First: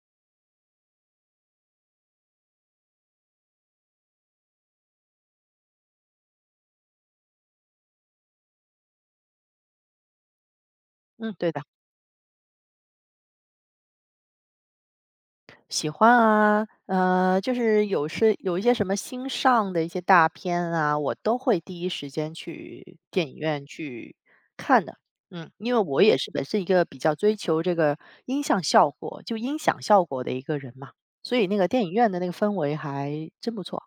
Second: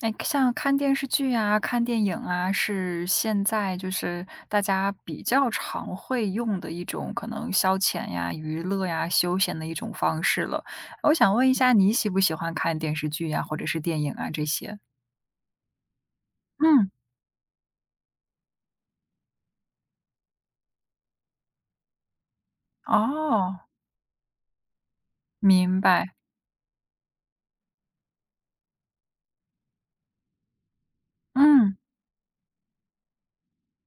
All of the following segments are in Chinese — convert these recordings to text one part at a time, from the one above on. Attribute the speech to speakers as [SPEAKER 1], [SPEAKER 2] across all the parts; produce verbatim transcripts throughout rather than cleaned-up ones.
[SPEAKER 1] 哎，像看电视剧啊、看电影啊，是现在就是大家比较常会用的一种可能消遣呀、娱乐呀、休闲的一种方式了。我
[SPEAKER 2] 嗯，
[SPEAKER 1] 想问
[SPEAKER 2] 对
[SPEAKER 1] 一
[SPEAKER 2] 的，
[SPEAKER 1] 下，你喜不喜欢看电视剧呀，或者是电影啊这些？
[SPEAKER 2] 喜欢啊，
[SPEAKER 1] 嗯，
[SPEAKER 2] 呃，就是有是有一些什么新上的一些大片啊，我都会第一时间去电影
[SPEAKER 1] 哦，
[SPEAKER 2] 院去看的。嗯，因为
[SPEAKER 1] 明
[SPEAKER 2] 我
[SPEAKER 1] 白，
[SPEAKER 2] 也是本身一个比较追求这个音像效果，就音响效果的一个人嘛，所以那个
[SPEAKER 1] 嗯，
[SPEAKER 2] 电影院的那个氛围还真不错。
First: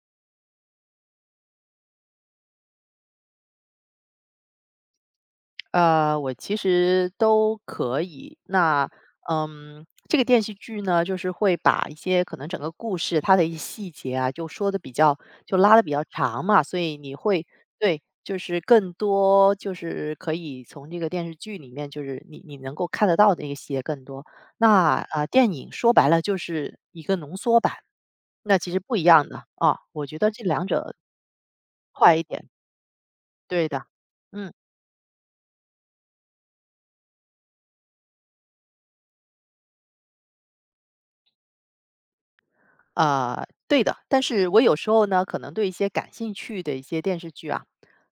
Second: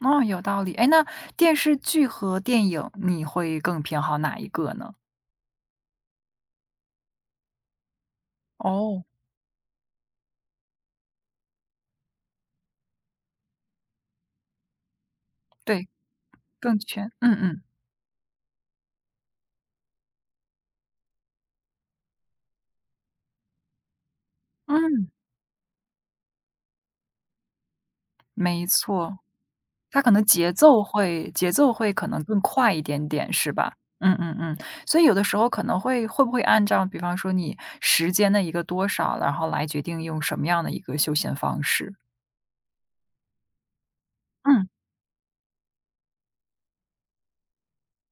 [SPEAKER 1] 哦，有道理。哎，那电视剧和电影你会更偏好哪一个呢？
[SPEAKER 2] 呃，我其实都可以。那
[SPEAKER 1] 哦，
[SPEAKER 2] 嗯，这个电视剧呢，就是会把一些可能整个故事它的一些细节啊，就说的比较就拉的
[SPEAKER 1] 对，
[SPEAKER 2] 比较长嘛，所
[SPEAKER 1] 更
[SPEAKER 2] 以
[SPEAKER 1] 全，
[SPEAKER 2] 你
[SPEAKER 1] 嗯
[SPEAKER 2] 会
[SPEAKER 1] 嗯
[SPEAKER 2] 对，就是更多就是可以从这个电视剧里面，就是你你能够看得到的一些更多。那啊、
[SPEAKER 1] 嗯，
[SPEAKER 2] 呃电影说白了就是一个浓缩版，那
[SPEAKER 1] 没
[SPEAKER 2] 其实不一
[SPEAKER 1] 错。
[SPEAKER 2] 样的啊、
[SPEAKER 1] 它
[SPEAKER 2] 我
[SPEAKER 1] 可
[SPEAKER 2] 觉
[SPEAKER 1] 能
[SPEAKER 2] 得这
[SPEAKER 1] 节
[SPEAKER 2] 两
[SPEAKER 1] 奏
[SPEAKER 2] 者
[SPEAKER 1] 会节奏会可
[SPEAKER 2] 快一
[SPEAKER 1] 能更
[SPEAKER 2] 点，
[SPEAKER 1] 快一点点，是
[SPEAKER 2] 对
[SPEAKER 1] 吧？
[SPEAKER 2] 的，
[SPEAKER 1] 嗯嗯
[SPEAKER 2] 嗯。
[SPEAKER 1] 嗯，所以有的时候可能会会不会按照比方说你时间的一个多少，然后来决定用什么样的一个休闲方式？
[SPEAKER 2] 啊，对的，但是我
[SPEAKER 1] 嗯，
[SPEAKER 2] 有时候呢，可能对一些感兴趣的一些电视剧啊，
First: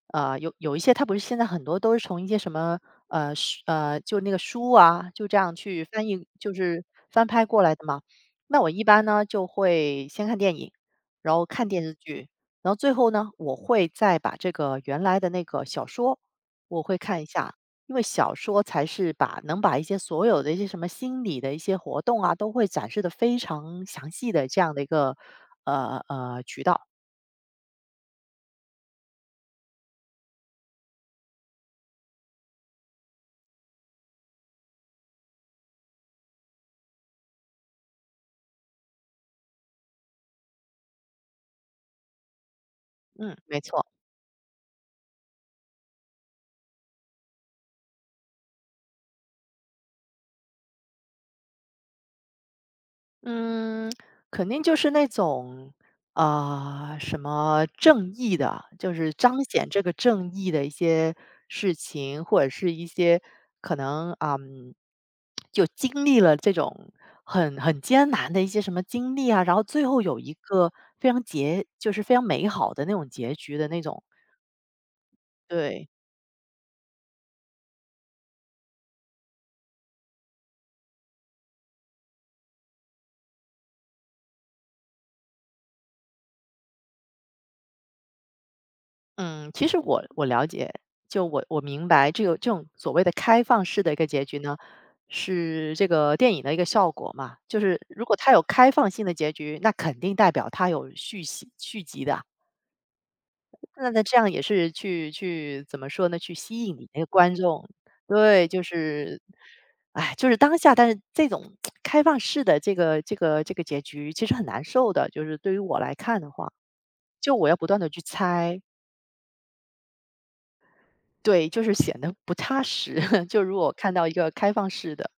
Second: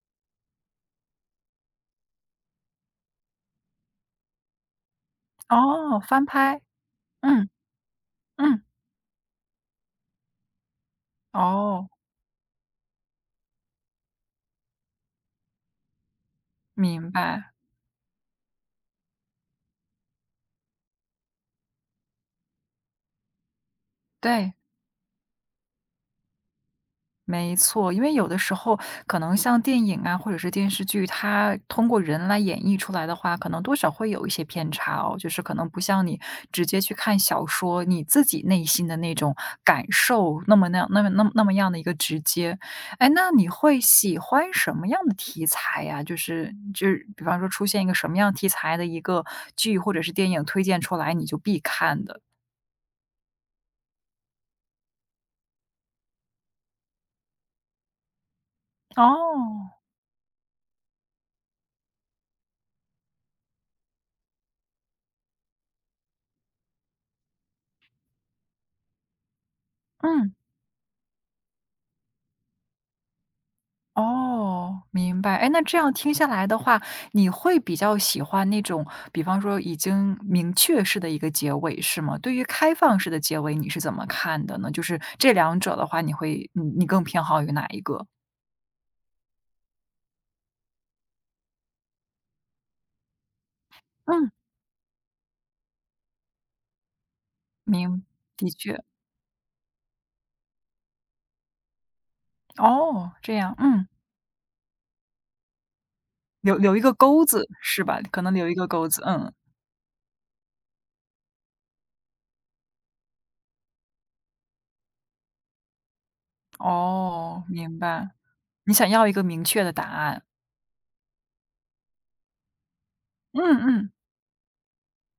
[SPEAKER 2] 呃，有有一些它不是现在很多都是从一些什么呃书呃就那个书啊，就这样去
[SPEAKER 1] 哦，
[SPEAKER 2] 翻
[SPEAKER 1] 翻
[SPEAKER 2] 译，就
[SPEAKER 1] 拍，
[SPEAKER 2] 是翻拍
[SPEAKER 1] 嗯
[SPEAKER 2] 过来的嘛。那
[SPEAKER 1] 嗯，
[SPEAKER 2] 我一般呢就会先看电影，然后看电
[SPEAKER 1] 哦，
[SPEAKER 2] 视剧，然后最后呢，我会再把这个原来的那个小说我会
[SPEAKER 1] 明
[SPEAKER 2] 看一
[SPEAKER 1] 白，
[SPEAKER 2] 下，因为小说才是把能把一些所有的一些什么心理的一些活动啊，都会展示的非常详细的
[SPEAKER 1] 对。
[SPEAKER 2] 这样的一个，呃，呃，渠道。
[SPEAKER 1] 没错，因为有的时候可能像电影啊，或者是电视剧，它通过人来演绎出来的话，可能多少会有一些偏差哦。就是可能不像你直接去看小说，你自己内心的那种感受，那么那样、那么、那么、那么样的一个直接。哎，那
[SPEAKER 2] 嗯，
[SPEAKER 1] 你
[SPEAKER 2] 没
[SPEAKER 1] 会
[SPEAKER 2] 错。
[SPEAKER 1] 喜欢什么样的题材呀？就是就是比方说出现一个什么样题材的一个剧或者是电影推荐出来，你就必看的。
[SPEAKER 2] 嗯，肯定就是那种，啊、什么正义的，就是彰显
[SPEAKER 1] 哦，
[SPEAKER 2] 这个正义的一些事情，或者是一些可能，啊，嗯就经历了这种很很艰难的一些什么经历啊，然后最后有一
[SPEAKER 1] 嗯。
[SPEAKER 2] 个非常结，就是非常美好的那种结局的那种，
[SPEAKER 1] 哦，明白。哎，那这
[SPEAKER 2] 对。
[SPEAKER 1] 样听下来的话，你会比较喜欢那种，比方说已经明确式的一个结尾，是吗？对于开放式的结尾，你是怎么看的呢？就是这两者的话，你会，你你更偏好于哪一个？
[SPEAKER 2] 嗯，其实我我了解，就我我明白这个这种所谓的开放式的一个结
[SPEAKER 1] 嗯，
[SPEAKER 2] 局呢，是这个电影的一个效果嘛。就是如
[SPEAKER 1] 明，
[SPEAKER 2] 果它有
[SPEAKER 1] 的
[SPEAKER 2] 开
[SPEAKER 1] 确。
[SPEAKER 2] 放性的结局，那肯定代表它有续集续集的啊。
[SPEAKER 1] 哦，这样，嗯，
[SPEAKER 2] 那那这样也是去去怎么说呢？去
[SPEAKER 1] 留
[SPEAKER 2] 吸引
[SPEAKER 1] 留一
[SPEAKER 2] 你
[SPEAKER 1] 个
[SPEAKER 2] 那个
[SPEAKER 1] 钩
[SPEAKER 2] 观
[SPEAKER 1] 子
[SPEAKER 2] 众。
[SPEAKER 1] 是吧？可能
[SPEAKER 2] 对，
[SPEAKER 1] 留一
[SPEAKER 2] 就
[SPEAKER 1] 个钩子，
[SPEAKER 2] 是，
[SPEAKER 1] 嗯，
[SPEAKER 2] 哎，就是当下，但是这种 开放式的这个这个这个结局其实很难受的，就是对于我来看的话，就
[SPEAKER 1] 哦，
[SPEAKER 2] 我要不
[SPEAKER 1] 明
[SPEAKER 2] 断的去
[SPEAKER 1] 白。
[SPEAKER 2] 猜，
[SPEAKER 1] 你想要一个明确的答案，
[SPEAKER 2] 对，就是显得不踏实。就
[SPEAKER 1] 嗯
[SPEAKER 2] 如果看
[SPEAKER 1] 嗯，
[SPEAKER 2] 到一个开放式的，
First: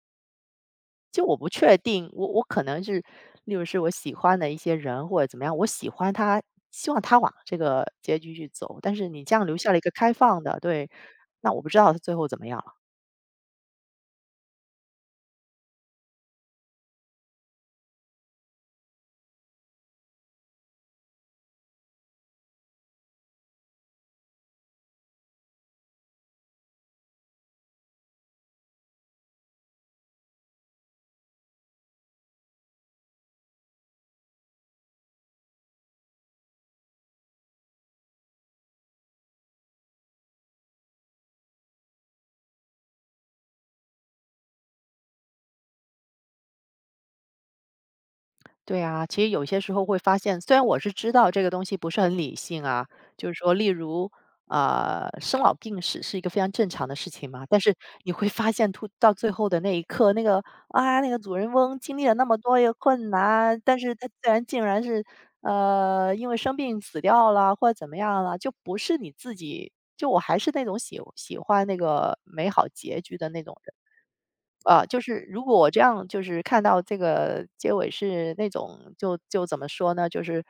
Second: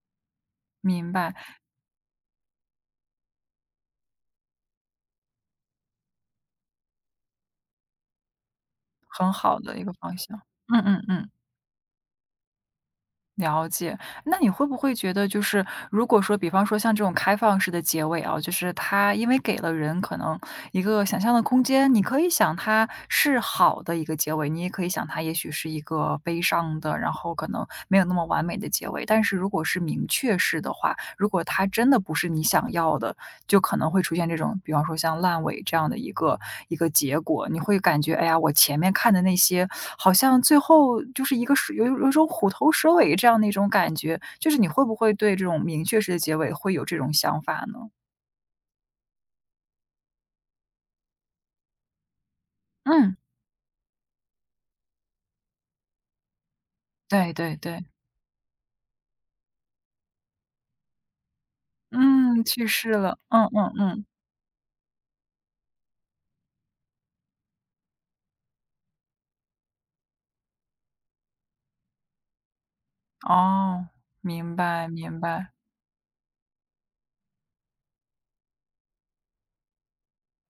[SPEAKER 1] 明
[SPEAKER 2] 就
[SPEAKER 1] 白，
[SPEAKER 2] 我不确定，我我可能是，例如是我喜欢的一些人或者怎么样，我喜欢他，希望他往这个结局去走。但是你
[SPEAKER 1] 很
[SPEAKER 2] 这样留
[SPEAKER 1] 好
[SPEAKER 2] 下了
[SPEAKER 1] 的
[SPEAKER 2] 一
[SPEAKER 1] 一
[SPEAKER 2] 个
[SPEAKER 1] 个
[SPEAKER 2] 开
[SPEAKER 1] 方向，
[SPEAKER 2] 放的，
[SPEAKER 1] 嗯
[SPEAKER 2] 对，
[SPEAKER 1] 嗯嗯。
[SPEAKER 2] 那我不知道他最后怎么样。
[SPEAKER 1] 了解，那你会不会觉得，就是如果说，比方说像这种开放式的结尾啊，就是它因为给了人可能一个想象的空间，你可以想它是好的一个结尾，你也可以想它也许是一个悲伤的，然后可能没有那么完美的结尾。但是如果是明确式的话，如果它真的不是你想要的，就可能会出现这种，比方说像烂尾这样的一个一个结果，你会感觉，哎呀，我前面看的那些好像最后就是一个是有有一种虎头蛇尾这样的一种感觉，就是你会不会对这种明确式的结尾会有这种想法呢？
[SPEAKER 2] 对啊，其实有些时候会发现，虽然我是知道这个东西不是很理性啊，
[SPEAKER 1] 嗯，
[SPEAKER 2] 就是说，例如，呃，生老病死是一个非常正常的事情
[SPEAKER 1] 对
[SPEAKER 2] 嘛，
[SPEAKER 1] 对
[SPEAKER 2] 但是
[SPEAKER 1] 对，
[SPEAKER 2] 你会发现，突到最后的那一刻，那个啊，那个主人翁经历了那么
[SPEAKER 1] 嗯，
[SPEAKER 2] 多
[SPEAKER 1] 去
[SPEAKER 2] 的
[SPEAKER 1] 世
[SPEAKER 2] 困
[SPEAKER 1] 了，嗯
[SPEAKER 2] 难，
[SPEAKER 1] 嗯
[SPEAKER 2] 但是
[SPEAKER 1] 嗯，
[SPEAKER 2] 他自然竟然是呃，因为生病死掉了，或者怎么样了，就不是你自己，就我还是那种喜喜欢那个美好结局的那种人。
[SPEAKER 1] 哦，明
[SPEAKER 2] 啊，
[SPEAKER 1] 白
[SPEAKER 2] 就
[SPEAKER 1] 明
[SPEAKER 2] 是如
[SPEAKER 1] 白，
[SPEAKER 2] 果我这样就是看到这个结尾是那种就就怎么说呢，就是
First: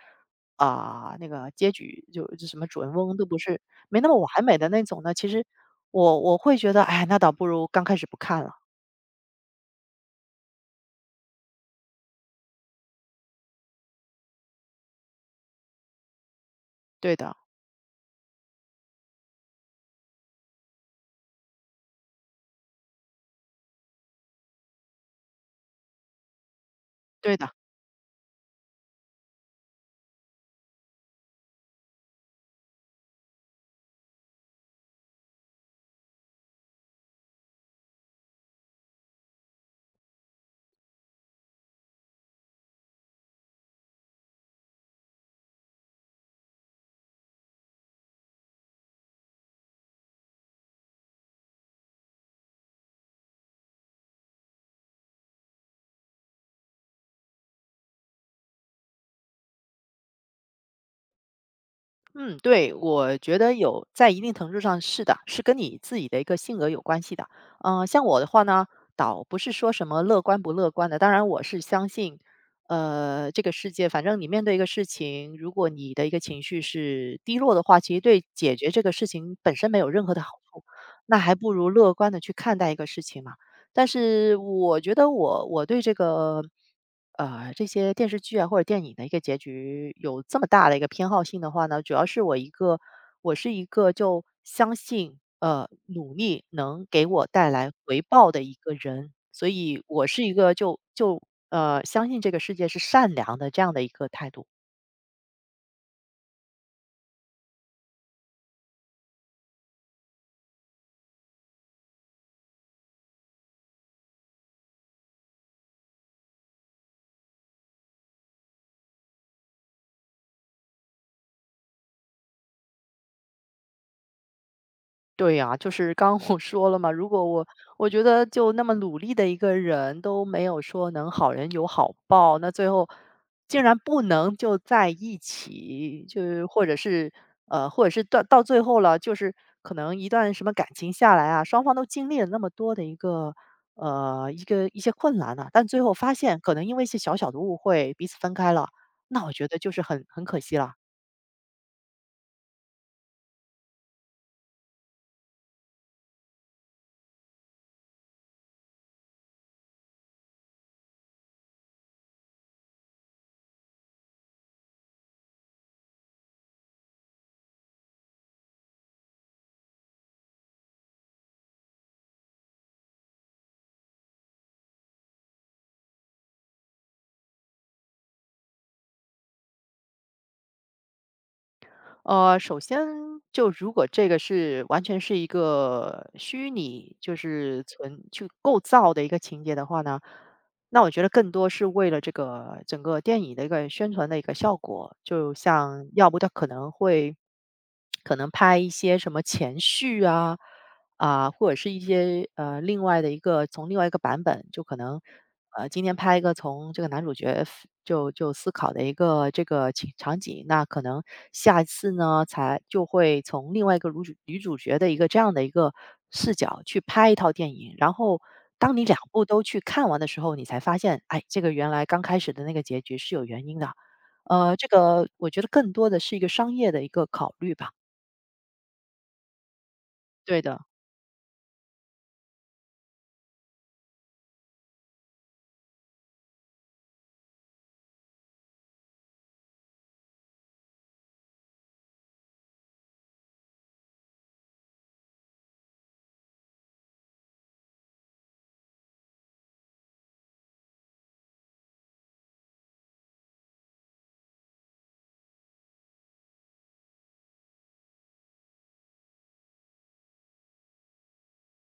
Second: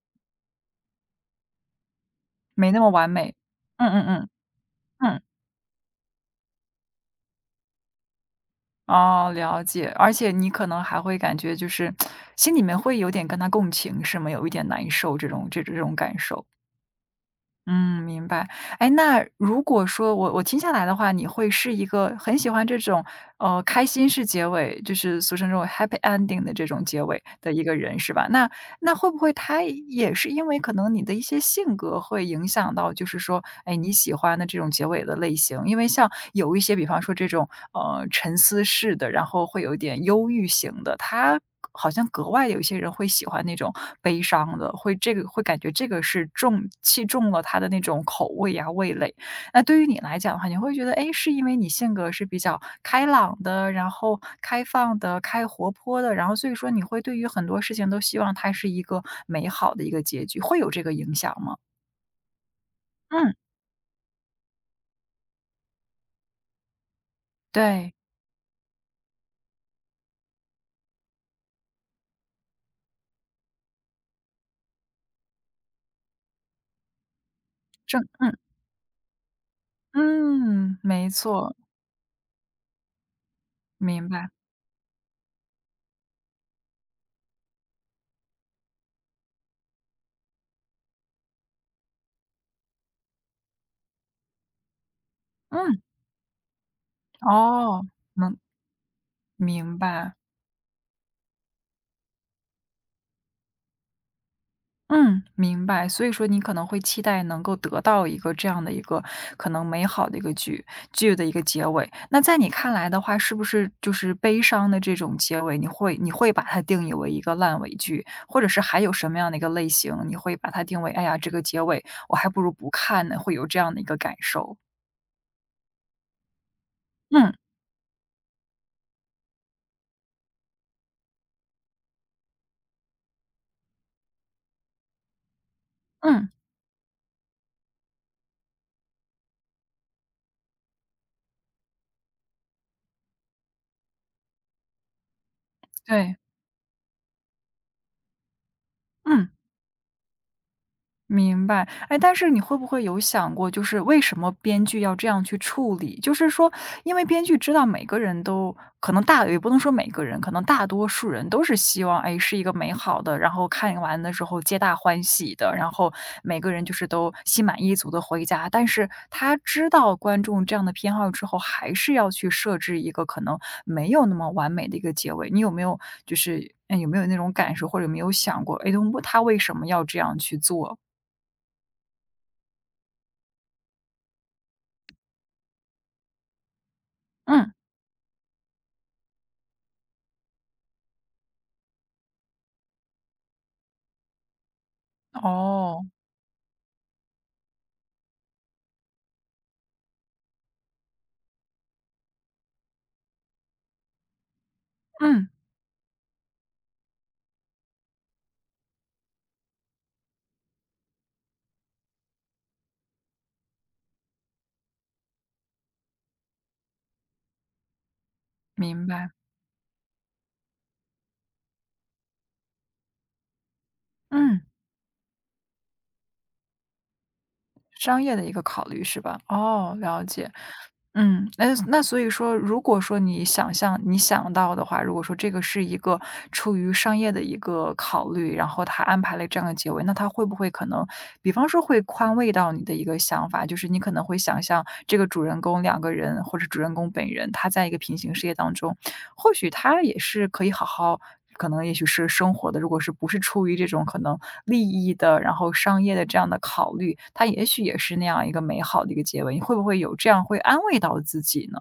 [SPEAKER 2] 啊、那个结局就就什么
[SPEAKER 1] 没那
[SPEAKER 2] 主
[SPEAKER 1] 么
[SPEAKER 2] 人
[SPEAKER 1] 完
[SPEAKER 2] 翁都
[SPEAKER 1] 美，
[SPEAKER 2] 不是
[SPEAKER 1] 嗯
[SPEAKER 2] 没
[SPEAKER 1] 嗯
[SPEAKER 2] 那么
[SPEAKER 1] 嗯
[SPEAKER 2] 完美的那种呢，
[SPEAKER 1] 嗯，
[SPEAKER 2] 其实我我会觉得，哎，那倒不如刚开始不看了。
[SPEAKER 1] 哦，了解，而且你可能还会感觉就是 心里面会有点跟他共情，是吗？有一点难受这种这这种感受。
[SPEAKER 2] 对的，
[SPEAKER 1] 嗯，明白。哎，那如果说我我听下来的话，你会是一个很喜欢这种呃，开心是结尾，就是俗称这种 happy ending 的这种结尾
[SPEAKER 2] 对的。
[SPEAKER 1] 的一个人，是吧？那那会不会他也是因为可能你的一些性格会影响到，就是说，哎，你喜欢的这种结尾的类型？因为像有一些，比方说这种呃沉思式的，然后会有一点忧郁型的，他好像格外有一些人会喜欢那种悲伤的，会这个会感觉这个是重器重了他的那种口味呀、味蕾。那对于你来讲的话，你会觉得，哎，是因为你性格是比较开朗的，然后开放的、开活泼的，然后所以说你会对于很多事情都希望它是一个美好的一个结局，会有这个影响吗？
[SPEAKER 2] 嗯，对，我
[SPEAKER 1] 嗯，
[SPEAKER 2] 觉得有在一定程度上是的，是跟你自己的一个性格有关系的。嗯、
[SPEAKER 1] 对，
[SPEAKER 2] 像我的话呢，倒不是说什么乐观不乐观的，当然我是相信，呃，这个世界，反正你面对一个事情，如果你的一个情绪是低落的话，其
[SPEAKER 1] 正
[SPEAKER 2] 实对
[SPEAKER 1] 嗯，
[SPEAKER 2] 解决这个事情本身没有任何的好处，
[SPEAKER 1] 嗯，没
[SPEAKER 2] 那还不
[SPEAKER 1] 错，
[SPEAKER 2] 如乐观的去看待一个事情嘛。但
[SPEAKER 1] 明白。
[SPEAKER 2] 是我觉得我我对这个。呃，这些电视剧啊或者电影的一个结局有这么大的一个偏好性的话呢，主要是我一个我是一个就相信，呃，
[SPEAKER 1] 嗯，
[SPEAKER 2] 努力能给我带来
[SPEAKER 1] 哦，
[SPEAKER 2] 回报
[SPEAKER 1] 能
[SPEAKER 2] 的一个人，所
[SPEAKER 1] 明
[SPEAKER 2] 以我
[SPEAKER 1] 白。
[SPEAKER 2] 是一个就就，呃，相信这个世界是善良的这样的一个态度。
[SPEAKER 1] 嗯，明白。所以说你可能会期待能够得到一个这样的一个可能美好的一个剧剧的一个结尾。那在你看来的话，是不是就是悲伤的这种结尾，你会你会把它定义为一个烂尾剧，或者是还有什么样的一个类型，你会把它定为，哎呀，这个结尾我还不如不看呢，会有这样的一个感受。
[SPEAKER 2] 对呀，就是刚刚我说了嘛，如果
[SPEAKER 1] 嗯
[SPEAKER 2] 我我觉得就那么努力的一个人都没有说能好人有好报，那最后竟然不能就在一起，就
[SPEAKER 1] 嗯，
[SPEAKER 2] 是或者是呃，或者是到到最后了，就是可能一段什么感情下来啊，双方都经历了那么多的一个呃一个一些困难啊，但最后发
[SPEAKER 1] 对，
[SPEAKER 2] 现可能因为一些小小的误会彼此分开了，那
[SPEAKER 1] 嗯。
[SPEAKER 2] 我觉得就是很很可惜了。
[SPEAKER 1] 明白，哎，但是你会不会有想过，就是为什么编剧要这样去处理？就是说，因为编剧知道每个人都可能大，也不能说每个人，可能大多数人都是希望，哎，是一个美好的，然后看完的时候皆大欢喜的，然后每个人就是都心满意足的回家。但是他知道观众这样的偏好之后，还是要去设置一个可能没有那么完美的一个结尾。你有没有就是，哎，有没有那种感受，或者有没有想过，哎，他为什么要这样去做？
[SPEAKER 2] 呃，首先就如果这个是完全是一个虚拟，就
[SPEAKER 1] 嗯，
[SPEAKER 2] 是存去构造的一个情节的话呢，那我觉得更多是为了这个整个电影的一个宣传的一个效果，就
[SPEAKER 1] 哦，
[SPEAKER 2] 像要不他可能会可能拍一些什么前序啊，啊、或者是一些呃另外的一个从另外一个版本，就可能
[SPEAKER 1] 嗯，
[SPEAKER 2] 呃今天拍一个从这个男主角 f- 就就思考的一个这个情场景，那可能下一次呢才就会从另外一个女主女主角的一个这样的一个视角去拍一套电影，然后。当你
[SPEAKER 1] 明
[SPEAKER 2] 两
[SPEAKER 1] 白，
[SPEAKER 2] 部都去看完的时候，你才发现，哎，这个原来刚开始的那个结局是有原因的，
[SPEAKER 1] 嗯，
[SPEAKER 2] 呃，这个我觉得更多的是一个商业的一个考虑吧。
[SPEAKER 1] 商业的一个考虑是吧？哦，了解，
[SPEAKER 2] 对的，
[SPEAKER 1] 嗯，那那所以说，如果说你想象你想到的话，如果说这个是一个出于商业的一个考虑，然后他安排了这样的结尾，那他会不会可能，比方说会宽慰到你的一个想法，就是你可能会想象这个主人公两个人或者主人公本人，他在一个平行世界当中。或许他也是可以好好可能也许是生活的，如果是不是出于这种可能利益的，然后商业的这样的考虑，他也许也是那样一个美好的一个结尾。你会不会有这样会安慰到自己呢？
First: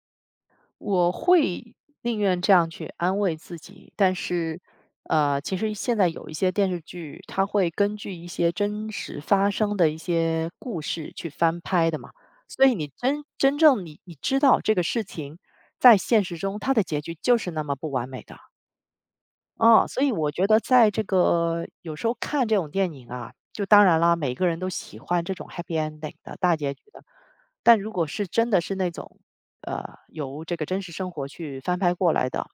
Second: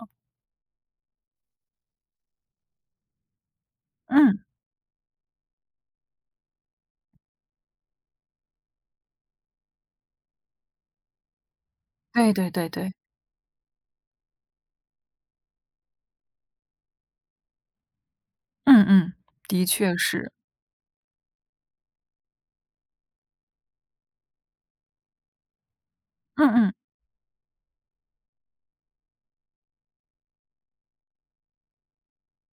[SPEAKER 2] 我会宁愿这样去安慰自己，但
[SPEAKER 1] 嗯，
[SPEAKER 2] 是，呃，其实现在有一些电视剧，它会根据一些真实发生的一些故事去翻拍的嘛，
[SPEAKER 1] 对对
[SPEAKER 2] 所
[SPEAKER 1] 对
[SPEAKER 2] 以你
[SPEAKER 1] 对，
[SPEAKER 2] 真真正你你知道这个事情在现实中它的结局就是那么不完美的。
[SPEAKER 1] 嗯嗯，的
[SPEAKER 2] 哦，
[SPEAKER 1] 确
[SPEAKER 2] 所以我
[SPEAKER 1] 是，
[SPEAKER 2] 觉得在这个有时候看这种电影啊，就当然啦，每个人都喜欢这种 happy ending 的
[SPEAKER 1] 嗯
[SPEAKER 2] 大结
[SPEAKER 1] 嗯
[SPEAKER 2] 局的，但如果是真的是那种呃由这个真实生活去翻拍过来的，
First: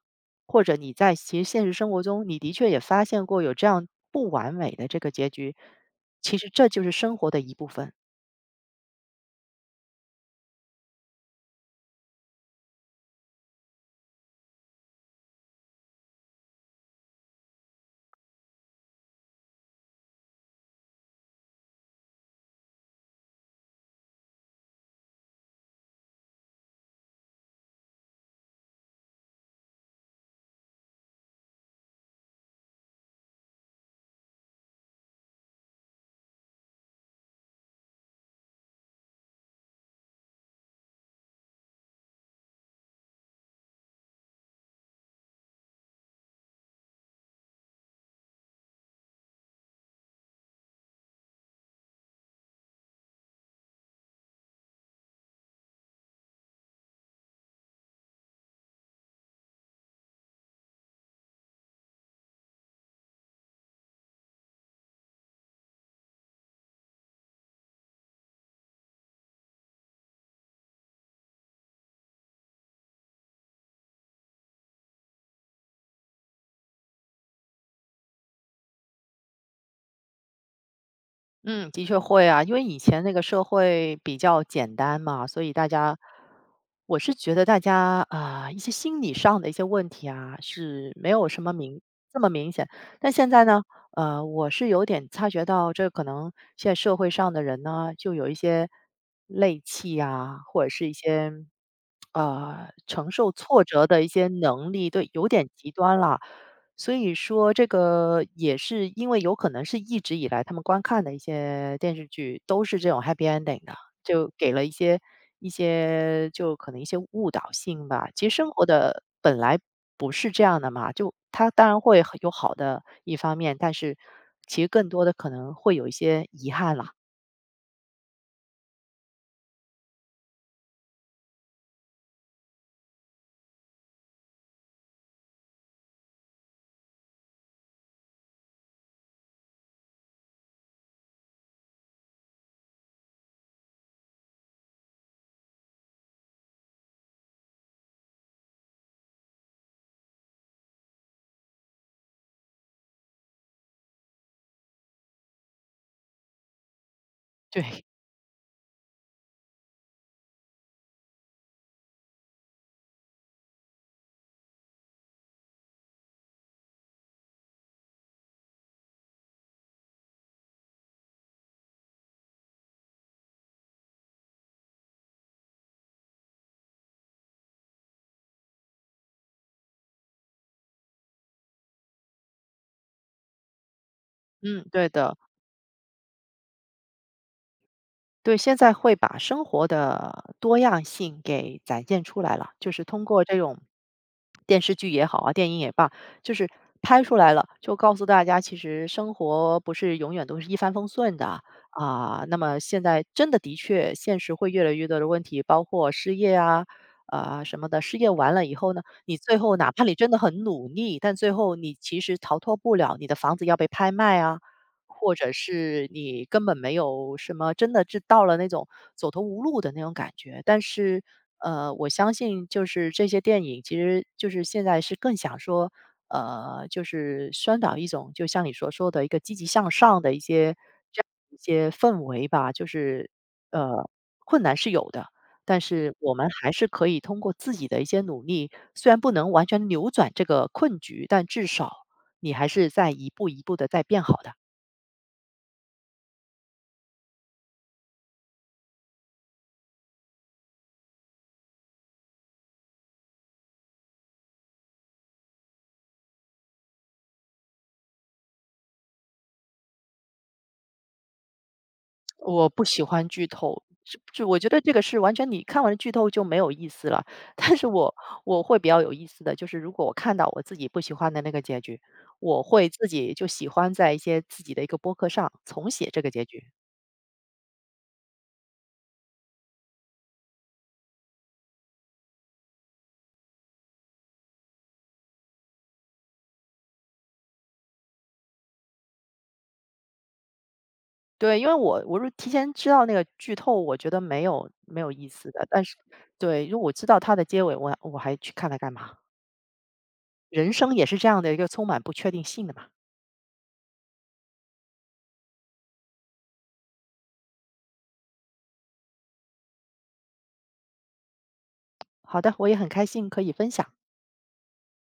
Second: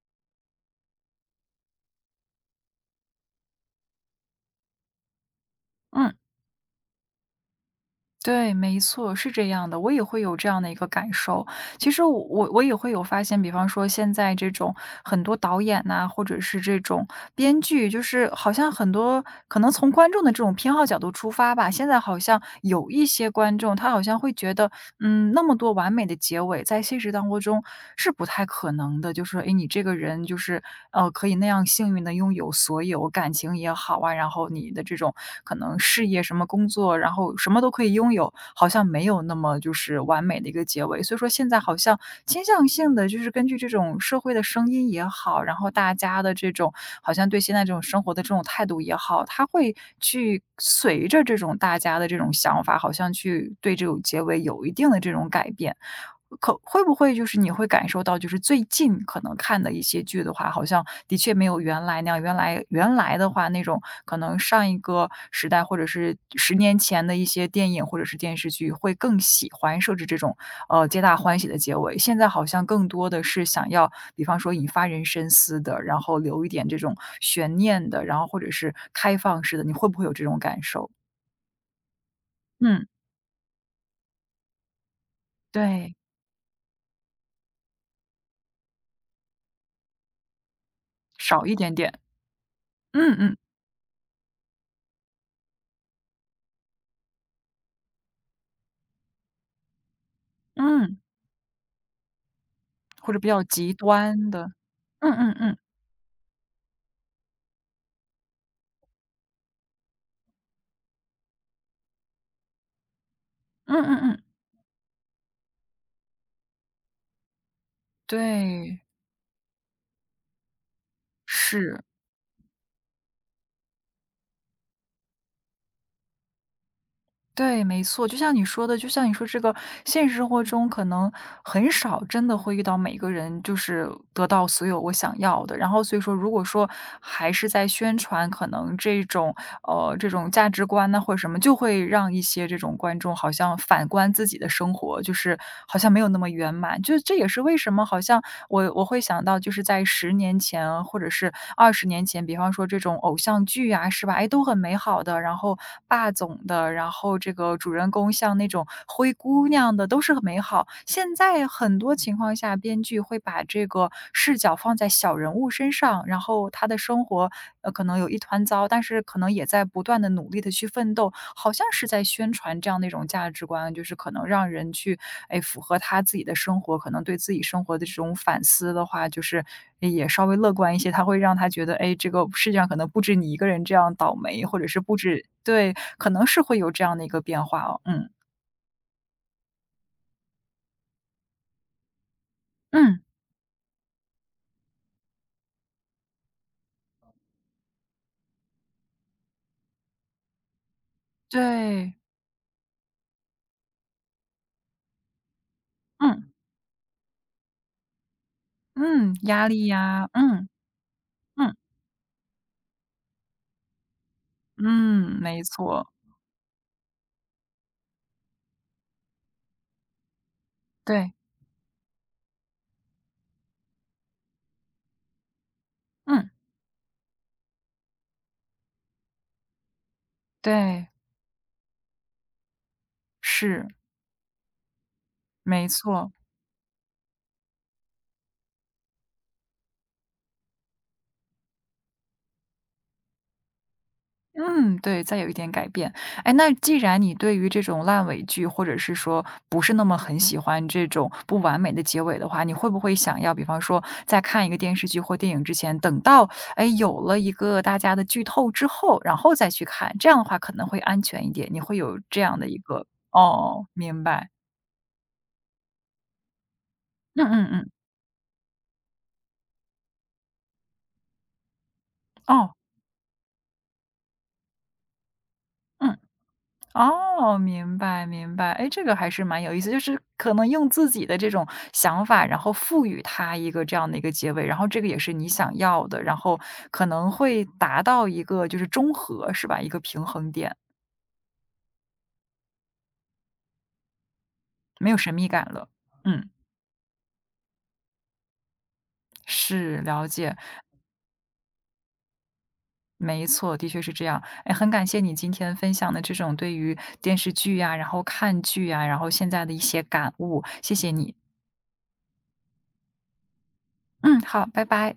[SPEAKER 2] 或者你在其实现实生活中你的确也发现过有这样不完美的这个结局，
[SPEAKER 1] 嗯。
[SPEAKER 2] 其实这就是生活的一部分。
[SPEAKER 1] 对，没错，是这样的，我也会有这样的一个感受。其实我我我也会有发现，比方说现在这种很多导演呐、或者是这种编剧，就是好像很多可能从观众的这种偏好角度出发吧，现在好像有一些观众他好像会觉得嗯，那么多完美的结尾，在现实当中是不太可能的。就是说，诶，你这个人就是，呃，可以那样幸运的拥有所有，感情也好啊，然后你的这种可能事业什么工作，然后什么都可以拥有，好像没有那么就是完美的一个结尾。所以说现在好像倾向性的就是根据这种社会的声音也好，然后大家的这种好像对现在这种生活的这种态度也好，他会去随着这种大家的这种想法，好像好像去对这种结尾有一定的这种改变。可会不会就是你会感受到，就是最近可能看的一些剧的话，好像的确没有原来那样，原来原来的话那种可能上一个时代或者是十年前的一些电影或者是电视剧会更喜欢设置这种，呃，皆大欢喜的结尾。现在好像更多的是想要，比方说引发人深思的，然后留一点这种悬念的，然后或者是开放式的，你会不会有这种感受？
[SPEAKER 2] 嗯，的确会啊，因为以
[SPEAKER 1] 嗯，
[SPEAKER 2] 前那个社会比较简单嘛，所以大
[SPEAKER 1] 对。
[SPEAKER 2] 家，我是觉得大家啊、一些心理上的一些问题啊，是没有什
[SPEAKER 1] 少
[SPEAKER 2] 么
[SPEAKER 1] 一点
[SPEAKER 2] 明
[SPEAKER 1] 点，
[SPEAKER 2] 这么明显。但
[SPEAKER 1] 嗯
[SPEAKER 2] 现
[SPEAKER 1] 嗯
[SPEAKER 2] 在呢，呃，我是有点察觉到，这可能现在社会上的人呢，就有一些戾气啊，或者是一
[SPEAKER 1] 嗯，
[SPEAKER 2] 些呃承
[SPEAKER 1] 或者比
[SPEAKER 2] 受
[SPEAKER 1] 较
[SPEAKER 2] 挫
[SPEAKER 1] 极
[SPEAKER 2] 折的一些
[SPEAKER 1] 端的，
[SPEAKER 2] 能力，对，
[SPEAKER 1] 嗯
[SPEAKER 2] 有
[SPEAKER 1] 嗯
[SPEAKER 2] 点
[SPEAKER 1] 嗯，
[SPEAKER 2] 极端了。所以说这个也是因为有可能是一直以来他们观看的一些电视剧都是这种 happy ending 的，
[SPEAKER 1] 嗯嗯嗯，
[SPEAKER 2] 就给了一些一些就可能一些误导性吧。其实生活
[SPEAKER 1] 对，
[SPEAKER 2] 的本来不是这样的嘛，就它当然
[SPEAKER 1] 是，
[SPEAKER 2] 会很有好的一方面，但是其实更多的可能会有一些遗憾啦。
[SPEAKER 1] 对，没错，就像你说的，就像你说这个现实生活中可能很少真的会遇到每个人就是得到所有我想要的，然后所以说如果说还是在宣传可能这种呃这种价值观呢或者什么，就会让一些这种观众好像反观自己的生活，就是好像没有那么圆满，就是这也是为为什么好像我我会想到就是在十年前或者是二十年前，比方说这种偶像剧啊，是吧？哎，都很美好的，然后霸总的，然后这 个主
[SPEAKER 2] 对，
[SPEAKER 1] 人公像那种灰姑娘的，都是很美好。现在很多情况下，编剧会把这个视角放在小人物身上，然后他的生活，呃，可能。可能有一团糟，但是可能也在不断的努力的去奋斗，好像是在宣传这样的一种价值观，就是可能让人去，哎，符合他自己的生活，可能对自己生活的这种反思的话，就是哎也稍微乐观一些，他会让他觉得，哎，这个世界上可能不止你一个人这样倒霉，或
[SPEAKER 2] 嗯，
[SPEAKER 1] 者是
[SPEAKER 2] 对
[SPEAKER 1] 不
[SPEAKER 2] 的。
[SPEAKER 1] 止对，可能是会有这样的一个变化哦，嗯，
[SPEAKER 2] 对，现在会把生活的多样性给展现出来了，就是
[SPEAKER 1] 嗯，
[SPEAKER 2] 通过这种电视剧也好啊，电影也罢，就是拍出来了，就告诉大家，其实生活不是永远都是一帆风顺的
[SPEAKER 1] 对，
[SPEAKER 2] 啊。那么现在真的的确，现实会越来越多的问题，包括失
[SPEAKER 1] 嗯，
[SPEAKER 2] 业啊。啊、什么的，失业完了以后呢，
[SPEAKER 1] 嗯，
[SPEAKER 2] 你最
[SPEAKER 1] 压
[SPEAKER 2] 后
[SPEAKER 1] 力
[SPEAKER 2] 哪怕你
[SPEAKER 1] 呀，
[SPEAKER 2] 真的很
[SPEAKER 1] 嗯，
[SPEAKER 2] 努力，但最后
[SPEAKER 1] 嗯，
[SPEAKER 2] 你其实逃脱不了，你的房子要被拍卖啊，或
[SPEAKER 1] 嗯，
[SPEAKER 2] 者
[SPEAKER 1] 没错，
[SPEAKER 2] 是你根本没有什么真的是到了那种走投无路的那种感觉。但是，
[SPEAKER 1] 对，
[SPEAKER 2] 呃，我相信就是这些电影，其实就是现在是更想说，
[SPEAKER 1] 嗯，
[SPEAKER 2] 呃，就是宣导一种，就像你所说的一个积极向上的一些
[SPEAKER 1] 对，
[SPEAKER 2] 这样一些氛围吧。就是，
[SPEAKER 1] 是，
[SPEAKER 2] 呃，困难是有的，但
[SPEAKER 1] 没
[SPEAKER 2] 是
[SPEAKER 1] 错。
[SPEAKER 2] 我们还是可以通过自己的一些努力，虽然不能完全扭转这个困局，但至少你还是在一步一步的在变好的。
[SPEAKER 1] 嗯，对，再有一点改变。哎，那既然你对于这种烂尾剧，或者是说不是那么很喜欢这种不完美的结尾的话，你会不会想要，比方说在看一个电视剧或电影之前，等到哎有了一个大家的剧透之后，然后再去看，这样的话可能会安全一点。你会有这样
[SPEAKER 2] 我
[SPEAKER 1] 的一
[SPEAKER 2] 不喜
[SPEAKER 1] 个
[SPEAKER 2] 欢剧透，
[SPEAKER 1] 哦，
[SPEAKER 2] 是
[SPEAKER 1] 明
[SPEAKER 2] 就
[SPEAKER 1] 白，
[SPEAKER 2] 我觉得这个是完全你看完剧透就没有意思了。
[SPEAKER 1] 嗯 嗯
[SPEAKER 2] 但是
[SPEAKER 1] 嗯，
[SPEAKER 2] 我我会比较有意思的就是，如果我看到我自己不喜欢的那个结局，我
[SPEAKER 1] 哦，
[SPEAKER 2] 会自己就喜欢在一些自己的一个播客上重写
[SPEAKER 1] 嗯。
[SPEAKER 2] 这个结局。
[SPEAKER 1] 哦，明白明白。哎，这个还是蛮有意思，就是可能用自己的这种想法，然后赋予它一个这样的一个结尾，然后这个也是你想要的，然后可能会达到一个就是中和，是吧？一个平衡点，
[SPEAKER 2] 对，因为我我是提前知道那个剧透，我觉得没有没有
[SPEAKER 1] 没有
[SPEAKER 2] 意
[SPEAKER 1] 神秘
[SPEAKER 2] 思
[SPEAKER 1] 感
[SPEAKER 2] 的。但
[SPEAKER 1] 了。
[SPEAKER 2] 是
[SPEAKER 1] 嗯，
[SPEAKER 2] 对，如果我知道它的结尾，我我还去看它干嘛？
[SPEAKER 1] 是，了解。
[SPEAKER 2] 人生也是这样的一个充满不确定性的嘛。
[SPEAKER 1] 没错，的确是这样。哎，很感谢你今天分享的这种对于电视剧呀，然后看剧呀，然后现在的一些感悟，谢谢你。
[SPEAKER 2] 好的，我也很开心可以分享。
[SPEAKER 1] 嗯，好，拜拜。